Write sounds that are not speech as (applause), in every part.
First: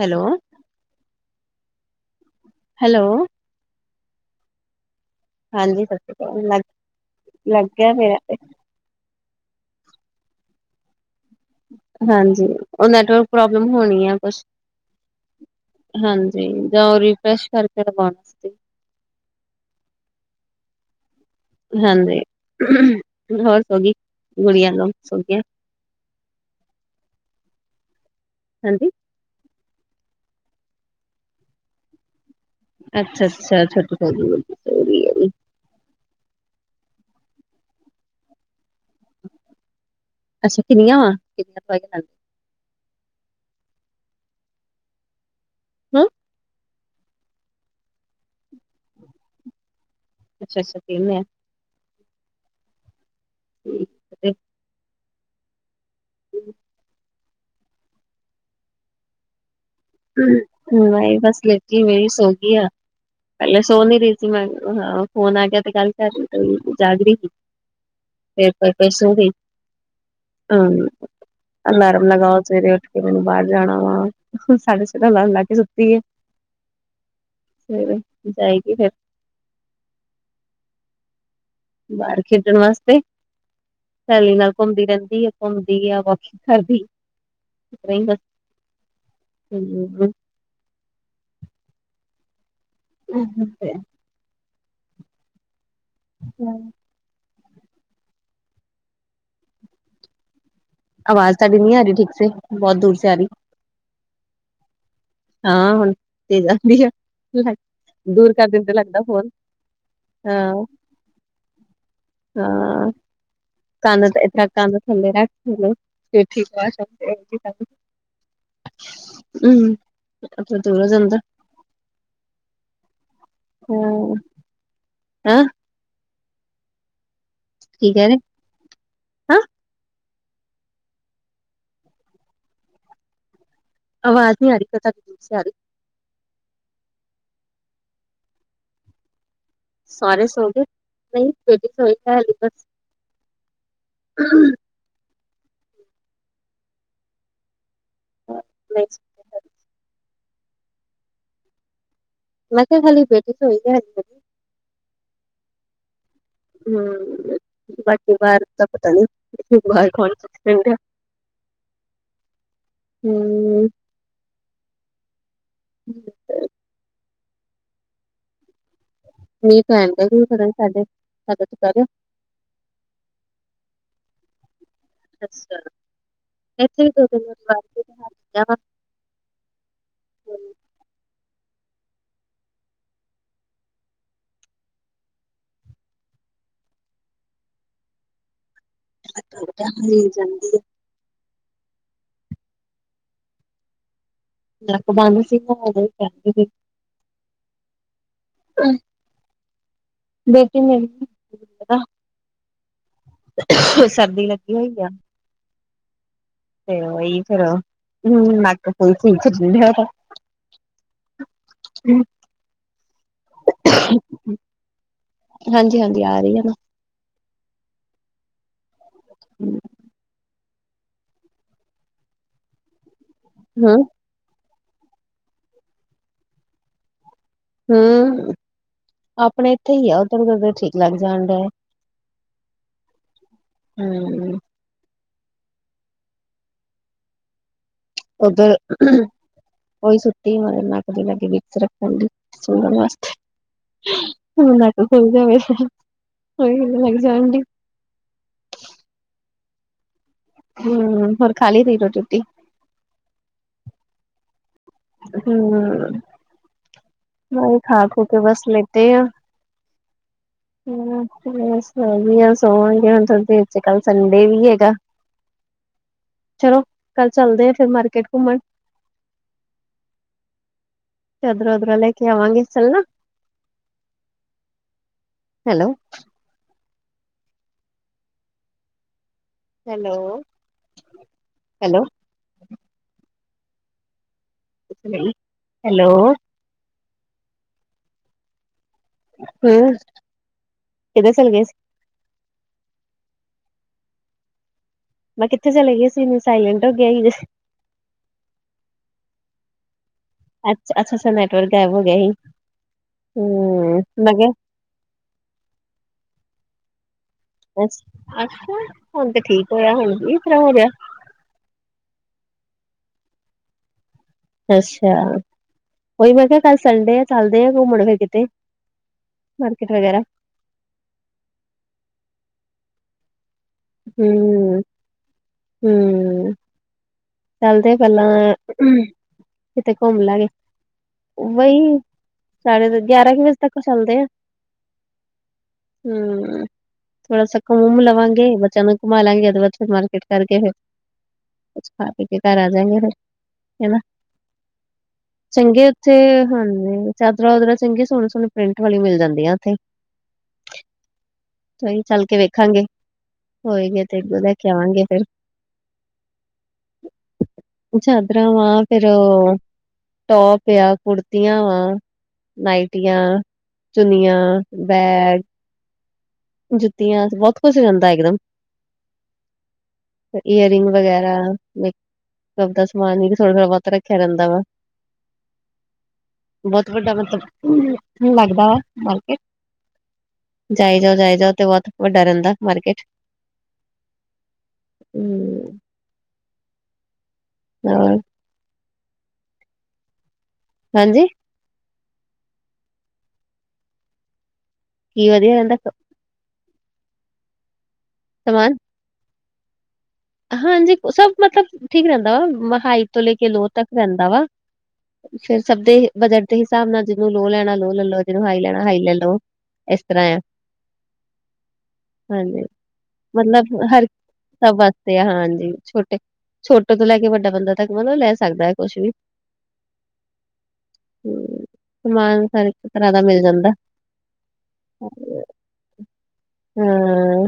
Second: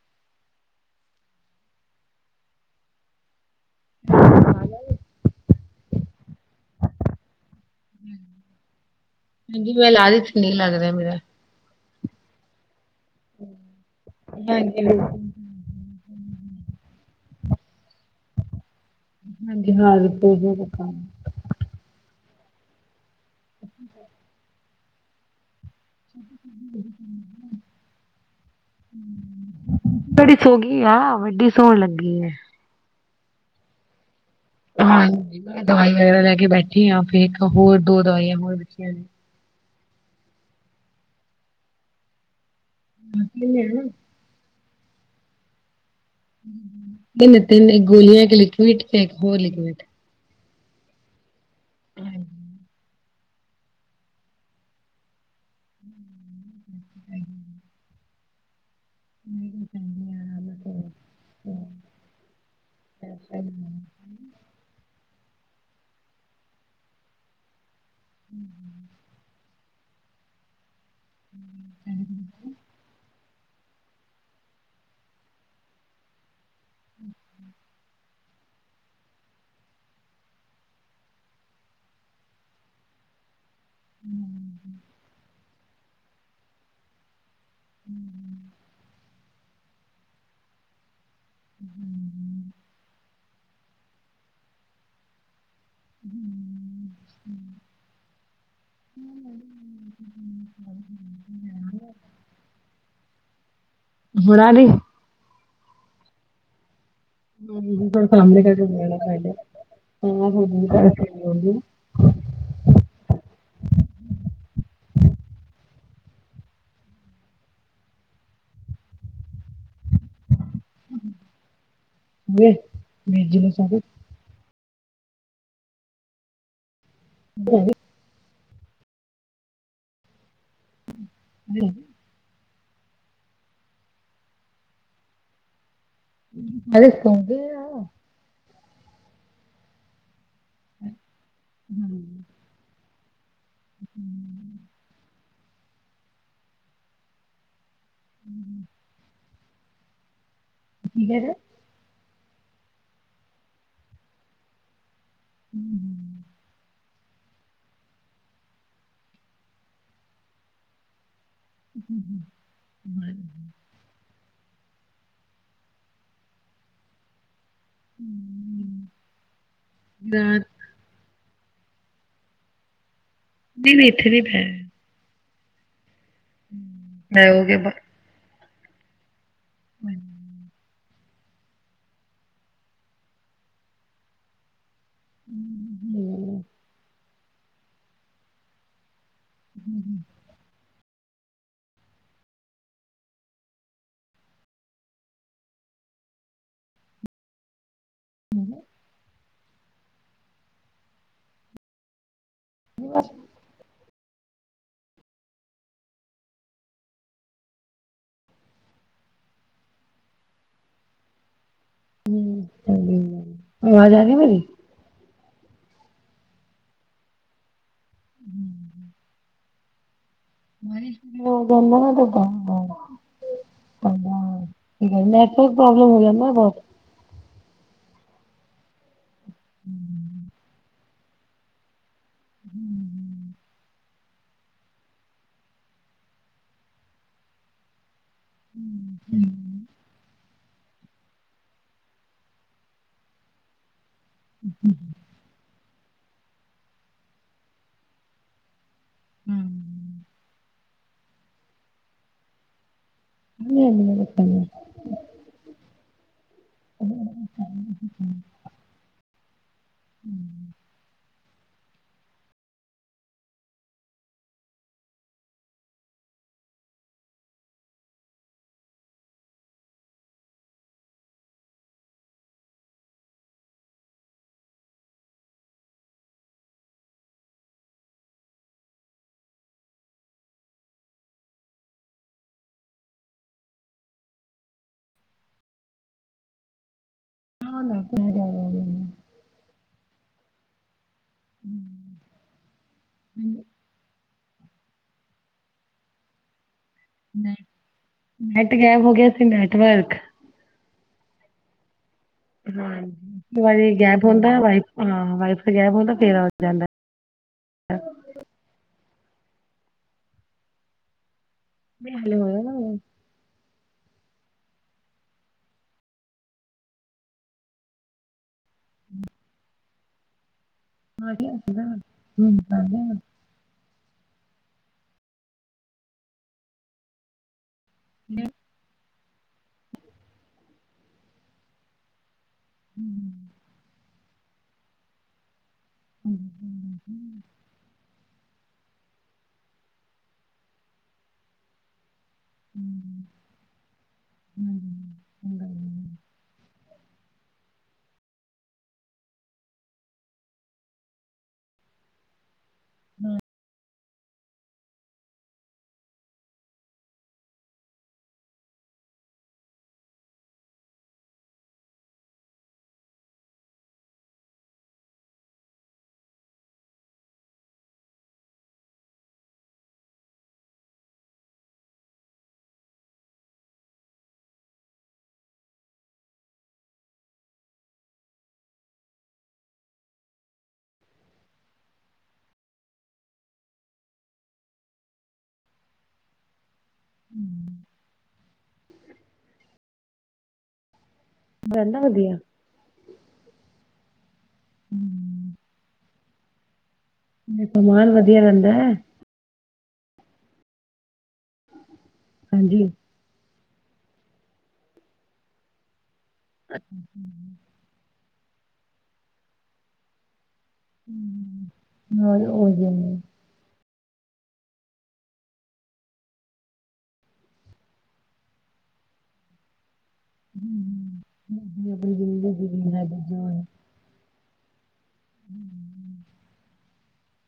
Hello, hello, ਹਾਂ, ਹਾਂਜੀ, ਸਤਿ ਸ਼੍ਰੀ ਅਕਾਲ। (unintelligible) ਹਾਂਜੀ, ਮੈਂ ਲਾ ਰੀ ਸੀ ਨਹੀਂ ਲੱਗ ਰਿਹਾ ਮੇਰਾ। ਹਾਂਜੀ, ਓ ਨੈੱਟਵਰਕ ਪ੍ਰੋਬਲਮ ਹੋਣੀ ਆ ਕੁੱਛ। ਹਾਂਜੀ ਬਿਲਕੁਲ, ਹਾਂਜੀ, ਰੀਫਰੈਸ਼ ਕਰਕੇ ਲਗਾਣੀ ਸੀ। ਹਾਂਜੀ (unintelligible) ਹਾਂਜੀ (unintelligible) (inaudible) ਹਾਂਜੀ, ਬੜੀ ਸੋਗੀ ਆ ਵੱਡੀ ਸੋਣ ਲੱਗੀ ਐ। ਅੱਛਾ ਅੱਛਾ, ਕੋਈ ਸੋ ਗਈ। ਰਹੀ ਹੈ ਜੀ ਹਾਂਜੀ, ਮੈਂ ਦਵਾਈਆਂ ਲੈ ਕੇ ਬੈਠੀ ਆ ਫਿਰ ਇਕ ਹੋਰ ਦੋ ਦਵਾਈ ਲਿਖੀਆਂ ਆ ਨੇ। ਅਸੀਂ ਕਿੰਨੀਆਂ (unintelligible) (unintelligible) ਹੈ, (unintelligible) ਅੱਛਾ ਅੱਛਾ, ਤਿੰਨ ਐ। ਹਾਂਜੀ, ਠੀਕ ਐ। (inaudible) (inaudible) ਹੂੰ ਹੂੰ, ਨੀ ਬਸ ਲੇਟੀ ਪਈ ਸੋਗ਼ੀ ਆ। ਪਹਿਲੇ ਸੋ ਨਹੀਂ ਰੀ ਫੋਨ ਆ ਗਿਆ ਦੀ ਗੱਲ ਕਰ ਰਹੀ ਜਾਗ ਰੀ ਸੀ। ਤੇ ਫਿਰ ਫਿਰ ਸੋਗੀ ਹੂੰ, ਅਲਾਰਮ ਲਗਾਓ ਸਵੇਰੇ ਉੱਠ ਕੇ ਮੈਂਨੇ ਬਾਹਰ ਜਾਣਾ ਵਾ। (unintelligible) ਅਲਾਰਮ ਲਾ ਕੇ ਸੁੱਤੀ ਐ ਸਵੇਰੇ ਜਾਏਗੀ ਫਿਰ। ਬਾਹਰ ਖੇਡਣ ਵਾਸਤੇ (unintelligible) (inaudible) ਹੂੰ, (unintelligible) ਹੂੰ, (inaudible) ਆਵਾਜ਼ ਤੁਹਾਡੀ ਨਹੀਂ ਆ ਰਹੀ ਠੀਕ ਸੇ ਬਹੁਤ ਦੂਰ ਸੇ ਆ ਰੀ। ਹੁਣ ਆ ਰੀ। ਹਾਂ ਹੁਣ (unintelligible) ਆਂਦੀ ਐ। ਫੋਨ ਹਾਂ (inaudible) ਹਾਂ (unintelligible) ਠੀਕ (unintelligible) ਆਪ ਦੂਰ ਦੇ ਅੰਦਰ (unintelligible) ਨੂੰ ਸਾਰੇ ਹਾਂ ਹੈਂ, (unintelligible) ਕੀ ਕਹਿ ਰੇ। ਹਾਂਜੀ, ਆਵਾਜ਼ ਨੀ ਆ ਰੀ (unintelligible) ਅਿਸ ਸਾਰੇ ਸੋ ਗਏ, ਨਹੀਂ ਫੇ ਸੋਈ ਖ ਬਸ ਨਾ ਕੀਠੇ ਮੈਂ ਕਿਹਾ ਖਾਲੀ ਬੇਟੀ ਹੋਈ ਹੈ। ਹੂੰ ਹੂੰ, ਹੂੰ, ਬਾਕੀ ਬਾਹਰ ਤਾਂ ਪਤਾ ਨੀ, ਬਾਹਰ ਕੌਣ ਹਮ-ਹਮ- ਹਮ ਹਮ-ਹਮ- ਨਹੀਂ ਪਹਿਣ ਸਾਡੇ ਸਾਡੇ ਚ ਪਾਦੋ ਨਹੀ ਨੇਠਾ-ਨੇਠੇ ਹੈ ਅੱਛਾ ਇੱਥੇ ਦੋ ਮੈਂ ਦਿਨ ਹੋ ਗਿਆ ਹਮ ਹਮ ਮਿਲ ਜਾਂਦ ਐ ਨੱਕ ਬੰਦ ਸੀਗਾ ਉਦੋਂ ਹੀ ਕਹਿੰਦੇ ਸੀ ਬਚਨ ਲੈਨੀ ਨ ਸਰਦੀ ਲੱਗੀ ਹੋਈ ਆ ਤੇ ਇਹੀ ਫੇਰ, ਹਮ ਨਕ ਹੂਣ ਫਿਰ ਪਜਨ ਠੈਹਾਂ ਦਾ ਹਮ ਚੰਗੀ ਗੱਲ ਆਵਾਜ਼ ਆ ਰਹੀ ਮੇਰੀ ਹਾਂਜੀ-ਹਾਂਜੀ ਆ ਰਹੀ ਹੈ ਨਾ ਹਮ ਹਮ ਬਾਰੀ ਜਾਦਾ ਹਾਂ ਠੀਕ ਨੈਟਵਰਕ ਪ੍ਰੋਬਲਮ ਹੋ ਜਾਂਦਾ ਬਹੁਤ ਹਮ, ਆਪਣੇ ਇੱਥੇ ਹੀ ਆ ਉਧਰ ਕ ਠੀਕ ਲੱਗ ਜਾਣ ਡੈ ਹਮ-ਹਮ ਹਮ ਓਧਰ ਉਹੀ ਸੁੱਤੀ ਨੱਕ ਤੇ ਵਿਕਸ ਰੱਖਣ ਗੀ ਸੋਨ ਵਾਸਤੇ- ਲੈ ਕੇ ਚਲੈ ਜਵਾਂਗੇ, ਓਹੀਨਾ ਲੈਕੇ ਜਾਣ ਡੀ- ਹਮ ਹਮ ਹੋਰ ਖਾਲੀ ਸੀ ਰੋਟੀ-ਰੁਟੀ। ਨਹੀਂ-ਨਹੀਂ ਗਤਮ ਹਮ ਨਹੀਂ, ਖਾ ਕੇ ਬਸ ਲਤੇ ਆ ਹਮ ਹਮੀਆ ਸੋਣਗੇ ਹੁਣ ਸੋਵਾਨਗੀ ਕੱਲ ਸੰਡੇ ਵੀ ਹੈਗਾ ਚਲੋ, ਕੱਲ ਚਲਦੇ ਆ ਫਰ ਮਾਰਕੀਟ ਘੁੰਮਣ ਐਦਰ-ਅੁਦਰ ਲੈਖਿਆ ਆਵਾਂਗੀ ਚਲਨਾ ਹੈਲੋ ਹੈਲੋ, ਹੈਲੋ ਹੈਲੋ ਹਾਂ ਨਾ ਪੂ ਹਮ, ਕਿਦਰ ਚਲੇ ਗਐ ਸੀ ਹਮ ਮੈਂ ਕਿੱਥੇ ਚਲੇ ਗਈ ਸੀਨੂੰ ਸਾਇਲੈਂਟ ਹੋ ਗਿਆ ਸੀ ਨੈਟ ਗੈਬ ਹੋ ਗਿਆ ਤੇ ਨੈਟਵਰਕ। ਅੱਛਾ-ਅੱਛਾੱਛਾ ਨੈਵਰਕ ਗਾਯਬ ਹੋ ਗਿਆ ਸੀ ਹਾਂਜੀ ਵਾਰੀ ਹਮ ਗੈਪ ਮੈਂ ਹੁੰਦਾ ਕਿਹਾ ਵਫ ਹਾਂ ਵਾਈਫਾਈ ਗੈਪ ਹੁੰਦਾ ਫੇਰ ਆ ਜਾਂਦਾ ਅੱਛਾ। ਹੁਣ ਤੇ ਠੀਕ ਹੋਇਆ ਹੁਣ ਜਰ੍ਹਾਂ ਹੋ ਗਿਆ। ਮਲ ਹੋਇਆ ਵੇ। ਅੱਛਾ। ਉਹੀ ਮੈਂ ਕਿਹਾ, ਕੱਲ ਸੰਡੇ ਆ ਚੱਲਦੇ ਆ ਘੁੰਮਣ ਫਿਰ ਕਿਤੇ। ਹਮ। ਮਾਰਕਕੇਟ ਵਗੈਰਾ ਹਾਂ ਸੀਗਾ (unintelligible) ਹਮ ਹਮ -ਹਮ। ਚੱਲਦੇ ਪਹਿਲਾਂ, ਕਿਤੇ ਘੁੰਮ ਲੈਗੇ। ਉਹੀ ਸਾਢੇ ਗਿਆਰਾਂ ਕੁ ਵਜੇ ਤੱਕ ਚੱਲਦੇ ਆ। ਹਮ, ਥੋੜਾ ਸ ਕੰਮ ਲਵਾਂਗੇ। ਬੱਚ ਨੂੰ ਘੁੰਮਾਵਾਂਗੇ। ਅਦਬਦ ਫਿਰ ਮਾਰਕੀਟ ਕਰਕੇ ਫਿਰ ਹਾਂਜੀ। ਘਰ ਆ ਜਾਗੇ ਫਿਰ। ਹਨਾ। ਚੰਗੇ ਉੱਥੇ ਹੁਣ ਚਾਦਰਾਂ ਉਦਰਰਾ ਚੰਗੀਆਂ ਸੋਹਣੇ- ਸੋਹਣੇ ਪ੍ਰਿੰਟ ਵਾਲੀ ਮਿਲ ਜਾਂਦੀਆਂ ਉੱਥੇ। ਉਹੀ ਚੱਲ ਕੇ ਵੇਖਾਂਗੇ। ਹੋਏਗੇ ਤੇ ਇੱਗੋ ਲੈ ਕੇ ਆਵਾਂਗੇ ਫੇਰ। ਚਾਦਰਾਂ ਵਾ ਫਿਰ, ਟੋਪ ਆ, ਕੁੜਤੀਆਂ ਵਾ। ਨਾਈਟੀਆਂ, ਚੁਨੀਆਂ, ਬੈਗ ਜੁੱਤੀਆਂ ਬਹੁਤ ਕੁਸ਼ ਜਾਂਦਾ ਇੱਕਦਮ। ਈਅਰਿੰਗ ਵਗੈਰਾ ਦਾ ਸਮਾਨ ਨ ਥੋੜ੍ਹਾ ਬਹੁਤ ਰੱਖਿਆ ਰਹਿੰਦਾ ਵਾ। ਬਹੁਤ ਵੱਡਾ ਮਤਲਬ, ਲੱਗਦਾ ਵਾ ਮਾਰਕੀਟ। ਜਾਈ ਜਾਓ, ਜਾਈ ਜਾਓ ਤੇ ਬਹੁਤ ਵੱਡਾ ਰਹਿੰਦਾ ਮਾਰਕੀਟ। ਹਮ ਹਾਂ। ਹਾਂਜੀ। ਬ ਨਾ ਵਧੀਆ। ਕੀ ਵਧਿਆ ਦੱਸੋ। ਕਮਾਨ ਵਧੀਆ ਸਮਾਨ ਰਹਿੰਦਾ। ਹਾਂਜੀ। ਸਭ ਮਤਲਬ ਠੀਕ ਰਹਿੰਦਾ ਵਾ। ਮ ਹਾਂਜੀ ਤੋਂ ਲੈ ਕੇ ਲੋਹ ਤੱਕ ਰਹਿੰਦਾ ਵਾ। ਫਿਰ ਸਭ ਦੇ ਬਜਟ ਹਿਸਾਬ ਨਾਲ ਜਿਹਨੂੰ ਲੋ ਲੈਣਾ ਲੋ ਲੈ ਲੋ ਜਿਹਨੂੰ ਹਾਈ ਲੈਣਾ ਹਾਈ ਲੈ ਲੋ। ਇਸ ਤਰ੍ਹਾਂ ਆ। ਹੋ ਹਾਂਜੀ ਉਹੀਦੇ ਮਤਲਬ ਹਰ ਸਭ ਵਾਸਤੇ ਤੇ ਹਾਂਜੀ। ਛੋਟੇ -ਛੋਟੇ ਤੋਂ ਲੈ ਕੇ ਵੱਡਾ ਬੰਦਾ ਤੱਕ ਮਤਲਬ ਲੈ ਸਕਦਾ ਹੈ ਕੁਛ ਵੀ। ਹ ਆਪਣੀ ਸਮਾਨ ਸਰ ਜ਼ਿੰਦਗੀ ਇੱਕ ਜੀਣਾ ਤਰ ਤੇ ਦਾ ਮਿਲ ਜੋ। ਜਾਂਦਾ। ਹਮ। ਹਮ ਹਮ।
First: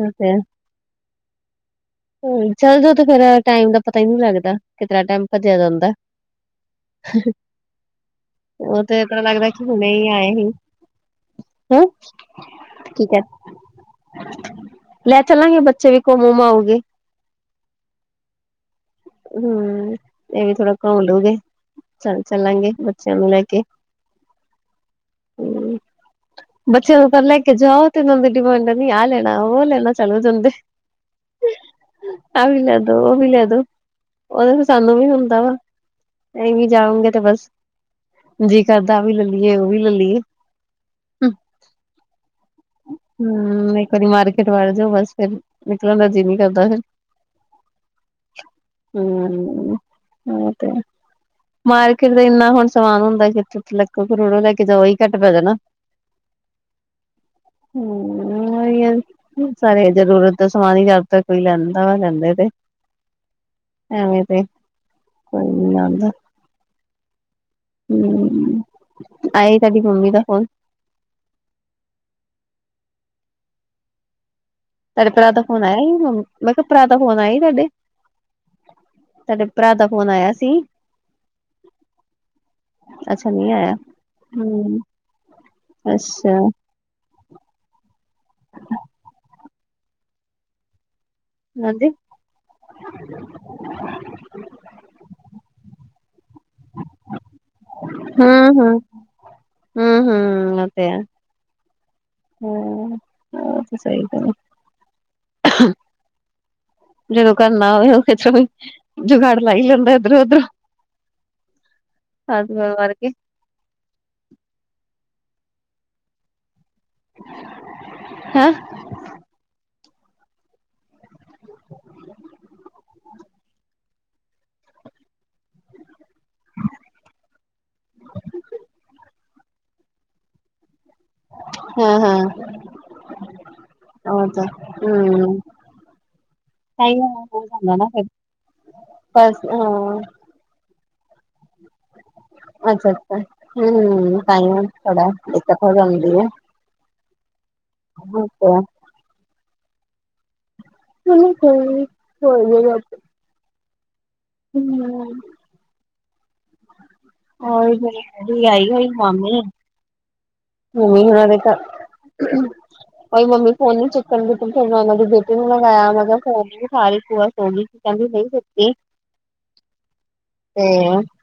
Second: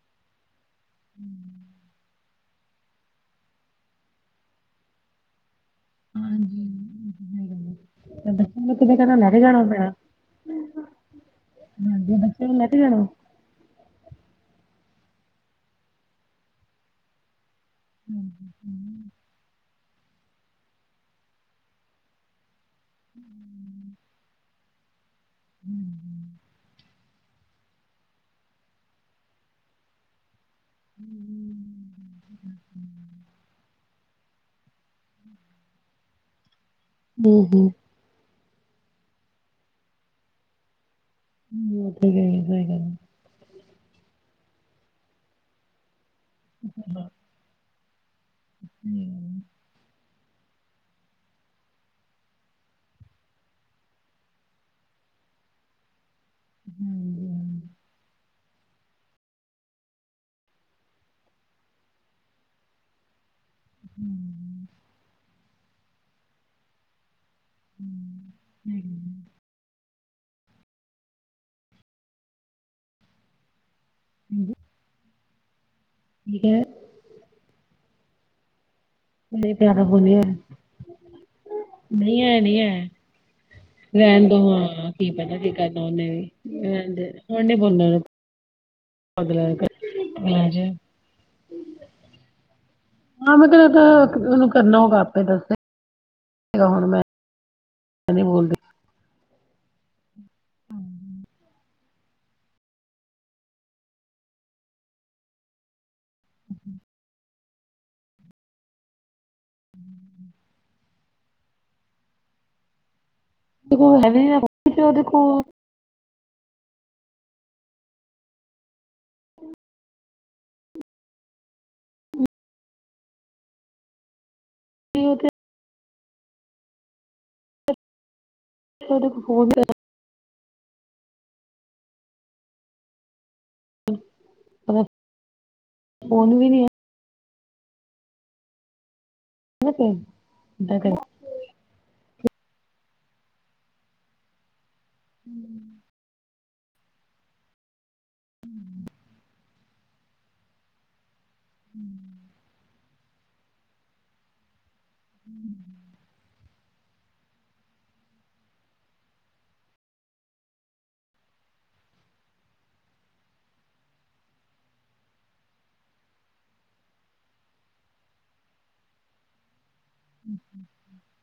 ਅ ਤੇ ਹਮ। ਚੱਲ ਜ ਤੇ ਫੇਰ ਟਾਈਮ ਦਾ ਪਤਾ ਹੀ ਨਹੀਂ ਲੱਗਦਾ ਕਿਤਾਂ ਟਾਈਮ ਭੱਜਿਆ ਜਾਂਦਾ। ਹਾਂਜੀ। ਗ ਉਹ ਤੇ ਤ ਲੱਗਦਾ ਕਿ ਹੁਣੇ ਹੀ ਆਏ ਸੀ। ਹਾਂ ਹਾਂਜੀ ਬੱਚਿਆਂ ਨੂੰ ਲੈ ਕੇ ਜਾਣਾ ਠੀਕ ਹੈ। ਲੈ ਚੱਲਾਂਗੇ ਬੱਚੇ ਵੀ ਕੋਮੋਮਾਓਗੇ। ਹਮ- ਹ- ਹਮ। ਹਮ, ਇਹ ਵੀ ਥੋੜਾ ਘੰਮਲੂਗੇ ਚ' ਚੱਲਾਂਗੇ। ਬੱਚਿਆਂ ਨੂੰ ਲੈ ਕੇ। ਹਮ, ਬੱਚਿਆਂ ਨੂੰ ਫ ਲੈ ਕੇ। ਜਾਾਓ ਤਨਦੇ ਡਿਮਾਂਡ ਨੀ ਆਹ ਲੈਣਾ ਉਹ ਲੈਣਾ ਚਲੋ ਜਾਂਦੇ ਆ ਵੀ ਲੈ ਦੋ ਉਹ ਵੀ ਲਿਆ ਦੋ ਉਹਦੇ ਤੇ ਸਾਨੂੰ ਵੀ ਹੁੰਦਾ ਵਾ ਅਸੀਂ ਵੀ ਜਾਊਗੇ ਤੇ ਹੂੰ ਬਸ ਹੂੰ ਜੀ ਕਰਦਾ ਵੀ ਲੈ ਲਈਏ ਉਹ ਵੀ ਲੈ ਲਈਏ ਹਮਥ ਗ ਸ ਗੱਲ ਹਮ ਇੱਕ ਵਾਰੀ ਮਾਰਕੀਟ ਵੜ ਜਾਓ ਬਸ ਫਿਰ ਨਿਕਲਣ ਦਾ ਜੀ ਨੀ ਕਰਦਾ ਫੇਰ ਹਮ ਹਾਂਜੀ ਉਹ ਤੇ ਮਾਰਕੀਟ ਦਾ ਇੰਨਾ ਹੁਣ ਸਮਾਨ ਹੁੰਦਾ ਕਿ ਲੱਖੋ- ਕਰੋੜੋ ਲੈ ਕੇ ਜਾਓ ਹੀ ਘੱਟ ਪੈ ਜਾਣਾ। ਹਾਂਜੀ, ਹਮ। ਹੀ ਸਾਰੇ ਜ਼ਰੂਰਤ ਦਾ ਸਮਾਨ ਹੀ ਜਦ ਤ ਕੋਈ ਲੈਂਦਾ ਵਾ ਲੈਂਦੇ ਤੇ। ਐਵੇਂ ਤੇ ਕੋਈ ਨੀ ਆਦਾ। ਹਮ ਆਏ ਤੁਹਾਡੀ ਮੰਮੀ ਦਾ ਫੋਨ ਹਾਂਜੀ ਸਾਹਾਡੇ ਭਰਾ ਦਾ ਫੋਨ ਆਇਆ ਸੀ ਮੈਂ ਕਿਹਾ ਭਰਾ ਦਾ ਫੋਨ ਆਇ ਸੀ ਤੁਹਾਡੇ ਤੁਹਾਡੇ ਬੜੇ ਭਰਾ ਪਿਆਦਾ ਦਾ ਬੋਲ ਫੋਨ ਆਇਆ ਸੀ ਨਹੀਂ ਹੈ ਨੀ ਹੈ ਅੱਛਾ ਨਹੀਂ ਆਇਆ ਰਹਿਣ ਦ ਹੂੰ ਹਾਂ ਕੀ ਪਹਿਦਾ ਕੀ ਕਰਨਾ ਉਹਨੇ ਵੀ ਅੱਛਾ ਰਹਿਣ ਹੁਣ ਨ ਬੋਣ ਅਗਲਾ ਮਜੇ ਹਾਂਜੀ ਹਾਂ ਮੈਂ ਤੇ ਉਹਨੂੰ ਕਰਨਾ ਹੋਊਗਾ ਆਪੇ ਦੱਸੇ ਗਾ ਹੁਣ ਮੈਂ ਨੀ ਬੋਲਦੀ ਹਮ ਹਮ ਹਮ ਹਮ ਮ ਤੇ ਹਮ ਉਹ ਤੇ ਸਹੀ ਗੱਲ ਹਮ ਜਦੋਂ ਕਰਰਨਾ ਹੋਵੇ ਉਹ ਕਿਰੋਂ ਜੁਗਾੜ ਲਾਈ ਜਾਂਦਾ ਇੱਧਰੋਂ ਉੱਧਰੋਂ ਸਜ ਹੋ ਵਰਗੀ ਦੇਖੋ ਦੇਖੋ ਹਮ ਵੀ ਉੱਥੇ ਉਹ ਫੋਨ ਹਮ ਹਮ ਹੋ ਤਾਂ ਫੋਨ ਫੋਨ ਵੀ ਨੀ ਹਮਹੀ ਹੋ ਜਾਂਦਾ ਨਾ ਫਿਰ ਬਸ ਹਾਂ ਦਾ ਅੱਛਾ ਅੱਛਾ ਹਮ ਤਾਂਹੀ ਥੋੜਾ ਦਿੱਕਤ ਹੋ ਜਾਂਉਦੀ ਹੈ ਅੱਛਾ ਹ ਹੋ ਜ ਹਮ ਹੋਹੀ ਫੇਰ ਆਈ ਹੋਈ ਮਾਮੀ ਨ ਮਨ ਨਾ ਬ ਮਈ ਮ ਮੰਮਮੀ ਫੋਨ ਨੂੰ ਚਿਕਕਨ ਭ ਫ ਮੀ ਭੇਟੀ ਨੂੰ ਮ ਗਾਇਆ ਮ ਫੋਨ ਸਾਰੀ ਖੂ ਆ ਸੋਲੀ ਕਹਦੀ ਨਹੀਂ ਸਕਤੀ ਅਮ